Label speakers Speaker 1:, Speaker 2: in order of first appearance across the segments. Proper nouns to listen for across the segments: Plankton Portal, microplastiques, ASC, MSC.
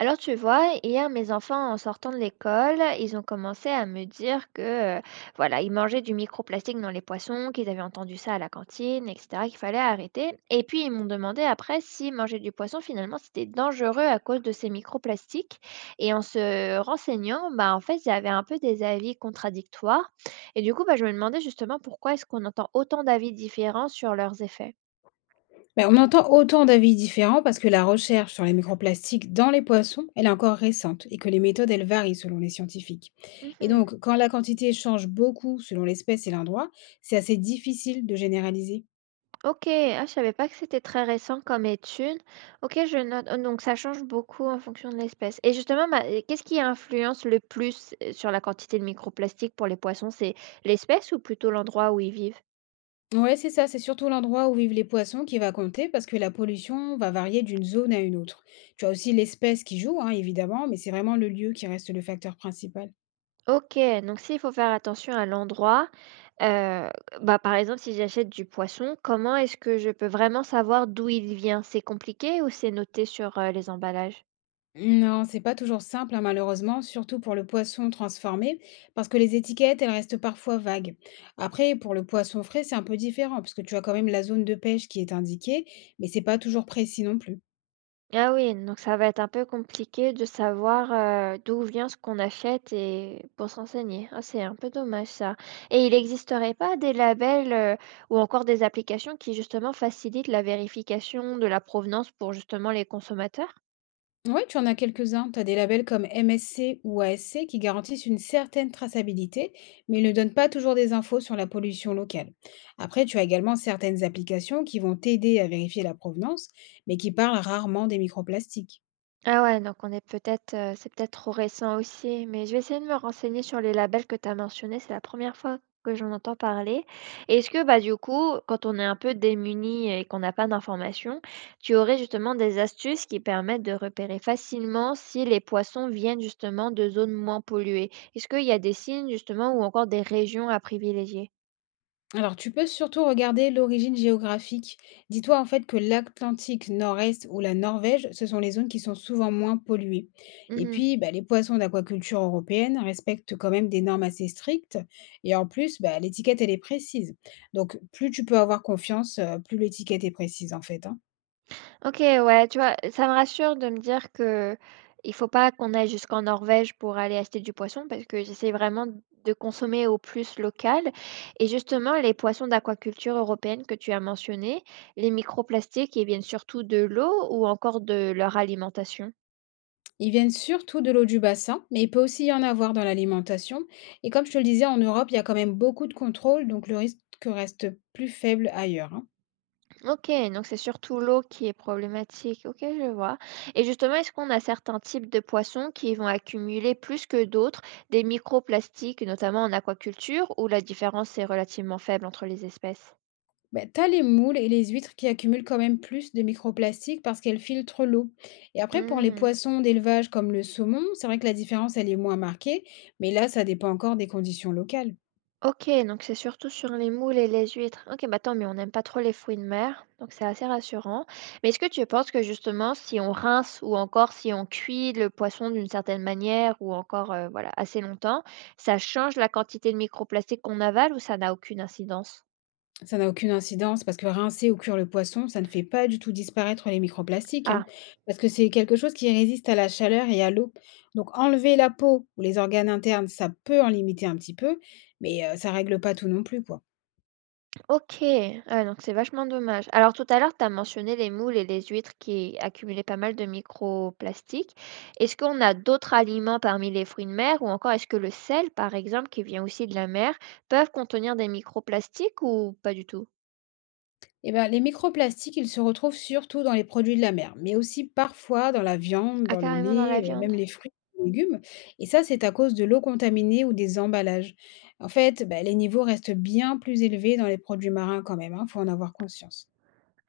Speaker 1: Alors tu vois, hier mes enfants en sortant de l'école, ils ont commencé à me dire que voilà, ils mangeaient du microplastique dans les poissons, qu'ils avaient entendu ça à la cantine, etc., qu'il fallait arrêter. Et puis ils m'ont demandé après si manger du poisson finalement c'était dangereux à cause de ces microplastiques. Et en se renseignant, bah en fait, j'avais un peu des avis contradictoires. Et du coup, bah, je me demandais justement pourquoi est-ce qu'on entend autant d'avis différents sur leurs effets.
Speaker 2: Ben, on entend autant d'avis différents parce que la recherche sur les microplastiques dans les poissons, elle est encore récente et que les méthodes, elles varient selon les scientifiques. Et donc, quand la quantité change beaucoup selon l'espèce et l'endroit, c'est assez difficile de généraliser.
Speaker 1: OK, ah, je savais pas que c'était très récent comme étude. OK, je note. Oh, donc ça change beaucoup en fonction de l'espèce. Et justement, bah, et qu'est-ce qui influence le plus sur la quantité de microplastiques pour les poissons? C'est l'espèce ou plutôt l'endroit où ils vivent?
Speaker 2: Ouais, c'est ça, c'est surtout l'endroit où vivent les poissons qui va compter parce que la pollution va varier d'une zone à une autre. Tu as aussi l'espèce qui joue, hein, évidemment, mais c'est vraiment le lieu qui reste le facteur principal.
Speaker 1: OK, donc s'il faut faire attention à l'endroit, euh, bah, par exemple, si j'achète du poisson, comment est-ce que je peux vraiment savoir d'où il vient? C'est compliqué ou c'est noté sur les emballages?
Speaker 2: Non, c'est pas toujours simple, hein, malheureusement, surtout pour le poisson transformé, parce que les étiquettes, elles restent parfois vagues. Après, pour le poisson frais, c'est un peu différent, parce que tu as quand même la zone de pêche qui est indiquée, mais c'est pas toujours précis non plus.
Speaker 1: Ah oui, donc ça va être un peu compliqué de savoir, d'où vient ce qu'on achète et pour s'enseigner. Ah, c'est un peu dommage ça et il existerait pas des labels, ou encore des applications qui justement facilitent la vérification de la provenance pour justement les consommateurs?
Speaker 2: Ouais, tu en as quelques-uns. Tu as des labels comme MSC ou ASC qui garantissent une certaine traçabilité, mais ils ne donnent pas toujours des infos sur la pollution locale. Après, tu as également certaines applications qui vont t'aider à vérifier la provenance, mais qui parlent rarement des microplastiques.
Speaker 1: Ah ouais, donc on est peut-être, c'est peut-être trop récent aussi, mais je vais essayer de me renseigner sur les labels que tu as mentionnés, c'est la première fois que j'en entends parler. Et est-ce que, bah, du coup, quand on est un peu démuni et qu'on n'a pas d'informations, tu aurais justement des astuces qui permettent de repérer facilement si les poissons viennent justement de zones moins polluées? Est-ce qu'il y a des signes justement ou encore des régions à privilégier?
Speaker 2: Alors, tu peux surtout regarder l'origine géographique. Dis-toi en fait que l'Atlantique Nord-Est ou la Norvège, ce sont les zones qui sont souvent moins polluées. Et
Speaker 1: Mmh.
Speaker 2: puis, bah, les poissons d'aquaculture européenne respectent quand même des normes assez strictes. Et en plus, bah, l'étiquette, elle est précise. Donc, plus tu peux avoir confiance, plus l'étiquette est précise en fait, hein.
Speaker 1: OK, ouais, tu vois, ça me rassure de me dire que il faut pas qu'on aille jusqu'en Norvège pour aller acheter du poisson parce que j'essaie vraiment de consommer au plus local. Et justement, les poissons d'aquaculture européenne que tu as mentionnés, les microplastiques, ils viennent surtout de l'eau ou encore de leur alimentation?
Speaker 2: Ils viennent surtout de l'eau du bassin, mais il peut aussi y en avoir dans l'alimentation. Et comme je te le disais, en Europe, il y a quand même beaucoup de contrôles, donc le risque reste plus faible ailleurs, hein.
Speaker 1: OK, donc c'est surtout l'eau qui est problématique. OK, je vois. Et justement, est-ce qu'on a certains types de poissons qui vont accumuler plus que d'autres des microplastiques, notamment en aquaculture, où la différence est relativement faible entre les espèces?
Speaker 2: Bah, tu les moules et les huîtres qui accumulent quand même plus de microplastiques parce qu'elles filtrent l'eau. Et après, pour les
Speaker 1: Hmm.
Speaker 2: poissons d'élevage comme le saumon, c'est vrai que la différence, elle est moins marquée, mais là, ça dépend encore des conditions locales.
Speaker 1: OK, donc c'est surtout sur les moules et les huîtres. OK, bah tant mieux, on n'aime pas trop les fruits de mer, donc c'est assez rassurant. Mais est-ce que tu penses que justement, si on rince ou encore si on cuit le poisson d'une certaine manière ou encore voilà, assez longtemps, ça change la quantité de microplastiques qu'on avale ou ça n'a aucune incidence?
Speaker 2: Ça n'a aucune incidence parce que rincer ou cuire le poisson, ça ne fait pas du tout disparaître les microplastiques, hein,
Speaker 1: Ah.
Speaker 2: parce que c'est quelque chose qui résiste à la chaleur et à l'eau. Donc enlever la peau ou les organes internes, ça peut en limiter un petit peu, mais ça règle pas tout non plus, quoi.
Speaker 1: OK, ah donc c'est vachement dommage. Alors tout à l'heure, tu as mentionné les moules et les huîtres qui accumulaient pas mal de microplastiques. Est-ce qu'on a d'autres aliments parmi les fruits de mer ou encore est-ce que le sel, par exemple, qui vient aussi de la mer, peuvent contenir des microplastiques ou pas du tout?
Speaker 2: Eh ben, les microplastiques, ils se retrouvent surtout dans les produits de la mer, mais aussi parfois dans la viande,
Speaker 1: Ah,
Speaker 2: dans le
Speaker 1: carrément dans
Speaker 2: lait,
Speaker 1: la viande.
Speaker 2: même les fruits et légumes. Et ça, c'est à cause de l'eau contaminée ou des emballages. En fait, ben, les niveaux restent bien plus élevés dans les produits marins quand même, il faut en avoir conscience.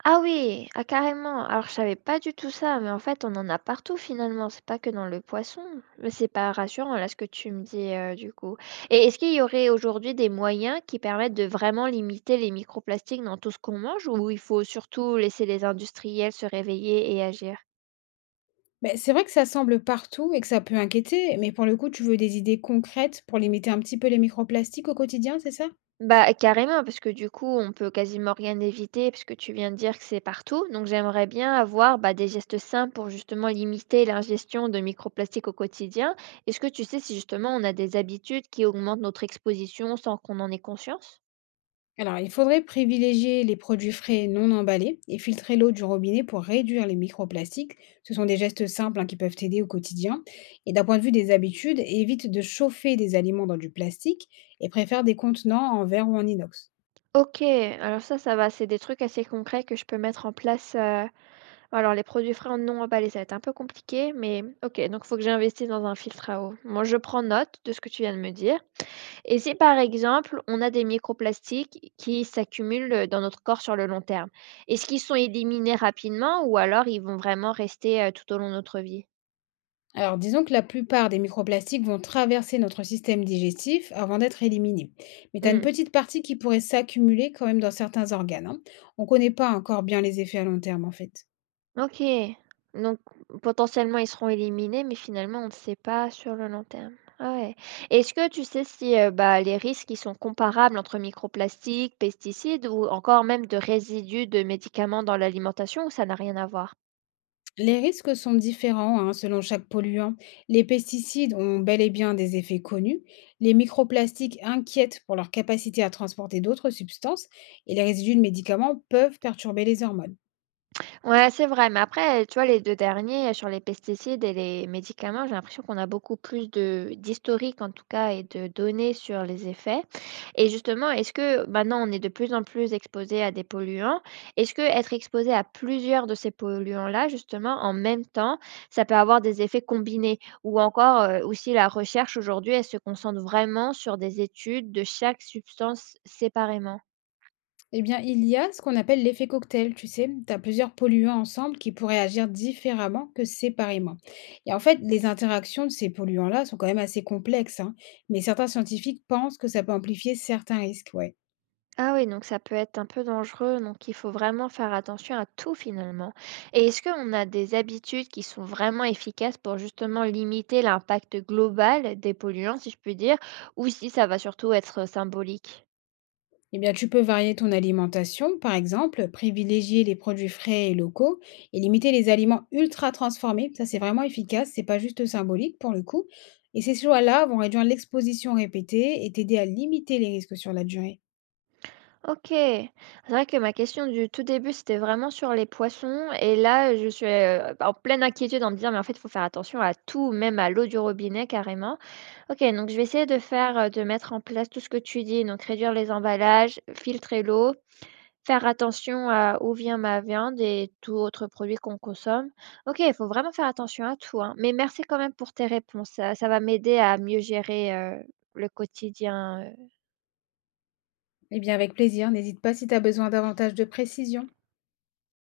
Speaker 1: Ah oui! Ah carrément! Alors je savais pas du tout ça, mais en fait on en a partout finalement, c'est pas que dans le poisson. Mais c'est pas rassurant là ce que tu me dis, du coup. Et est-ce qu'il y aurait aujourd'hui des moyens qui permettent de vraiment limiter les microplastiques dans tout ce qu'on mange ou il faut surtout laisser les industriels se réveiller et agir?
Speaker 2: Ben, c'est vrai que ça semble partout et que ça peut inquiéter, mais pour le coup, tu veux des idées concrètes pour limiter un petit peu les microplastiques au quotidien, c'est ça?
Speaker 1: Bah, carrément, parce que du coup, on peut quasiment rien éviter, puisque tu viens de dire que c'est partout. Donc, j'aimerais bien avoir bah, des gestes simples pour justement limiter l'ingestion de microplastiques au quotidien. Est-ce que tu sais si justement on a des habitudes qui augmentent notre exposition sans qu'on en ait conscience?
Speaker 2: Alors, il faudrait privilégier les produits frais et non emballés et filtrer l'eau du robinet pour réduire les microplastiques. Ce sont des gestes simples, hein, qui peuvent t'aider au quotidien. Et d'un point de vue des habitudes, évite de chauffer des aliments dans du plastique et préfère des contenants en verre ou en inox.
Speaker 1: Ok, alors ça va, c'est des trucs assez concrets que je peux mettre en place. Alors, les produits frais non emballés, ça va être un peu compliqué, mais ok, donc il faut que j'investisse dans un filtre à eau. Moi, je prends note de ce que tu viens de me dire. Et si par exemple, on a des microplastiques qui s'accumulent, dans notre corps sur le long terme, est-ce qu'ils sont éliminés rapidement ou alors ils vont vraiment rester, tout au long de notre vie?
Speaker 2: Alors, disons que la plupart des microplastiques vont traverser notre système digestif avant d'être éliminés. Mais tu as une
Speaker 1: Mmh.
Speaker 2: petite partie qui pourrait s'accumuler quand même dans certains organes, hein. On ne connaît pas encore bien les effets à long terme, en fait.
Speaker 1: OK, donc potentiellement ils seront éliminés, mais finalement on ne sait pas sur le long terme. Ah ouais. Est-ce que tu sais si, bah, les risques ils sont comparables entre microplastiques, pesticides ou encore même de résidus de médicaments dans l'alimentation ou ça n'a rien à voir?
Speaker 2: Les risques sont différents, hein, selon chaque polluant. Les pesticides ont bel et bien des effets connus. Les microplastiques inquiètent pour leur capacité à transporter d'autres substances et les résidus de médicaments peuvent perturber les hormones.
Speaker 1: Ouais, c'est vrai, mais après, tu vois, les 2 derniers, sur les pesticides et les médicaments, j'ai l'impression qu'on a beaucoup plus de d'historique, en tout cas, et de données sur les effets. Et justement, est-ce que maintenant, on est de plus en plus exposé à des polluants? Est-ce que être exposé à plusieurs de ces polluants-là, justement, en même temps, ça peut avoir des effets combinés? Ou encore, ou si la recherche aujourd'hui, elle se concentre vraiment sur des études de chaque substance séparément?
Speaker 2: Eh bien, il y a ce qu'on appelle l'effet cocktail, tu sais. Tu as plusieurs polluants ensemble qui pourraient agir différemment que séparément. Et en fait, les interactions de ces polluants-là sont quand même assez complexes, hein, mais certains scientifiques pensent que ça peut amplifier certains risques, ouais.
Speaker 1: Ah oui, donc ça peut être un peu dangereux, donc il faut vraiment faire attention à tout finalement. Et est-ce qu'on a des habitudes qui sont vraiment efficaces pour justement limiter l'impact global des polluants, si je puis dire, ou si ça va surtout être symbolique?
Speaker 2: Eh bien, tu peux varier ton alimentation, par exemple, privilégier les produits frais et locaux et limiter les aliments ultra transformés. Ça, c'est vraiment efficace, c'est pas juste symbolique pour le coup. Et ces choix-là vont réduire l'exposition répétée et t'aider à limiter les risques sur la durée.
Speaker 1: Ok, c'est vrai que ma question du tout début, c'était vraiment sur les poissons. Et là, je suis en pleine inquiétude en me disant, mais en fait, il faut faire attention à tout, même à l'eau du robinet carrément. Ok, donc je vais essayer de faire, de mettre en place tout ce que tu dis, donc réduire les emballages, filtrer l'eau, faire attention à où vient ma viande et tout autre produit qu'on consomme. OK, il faut vraiment faire attention à tout, hein, mais merci quand même pour tes réponses. Ça ça va m'aider à mieux gérer le quotidien,
Speaker 2: Eh bien, avec plaisir, n'hésite pas si tu as besoin davantage de précision.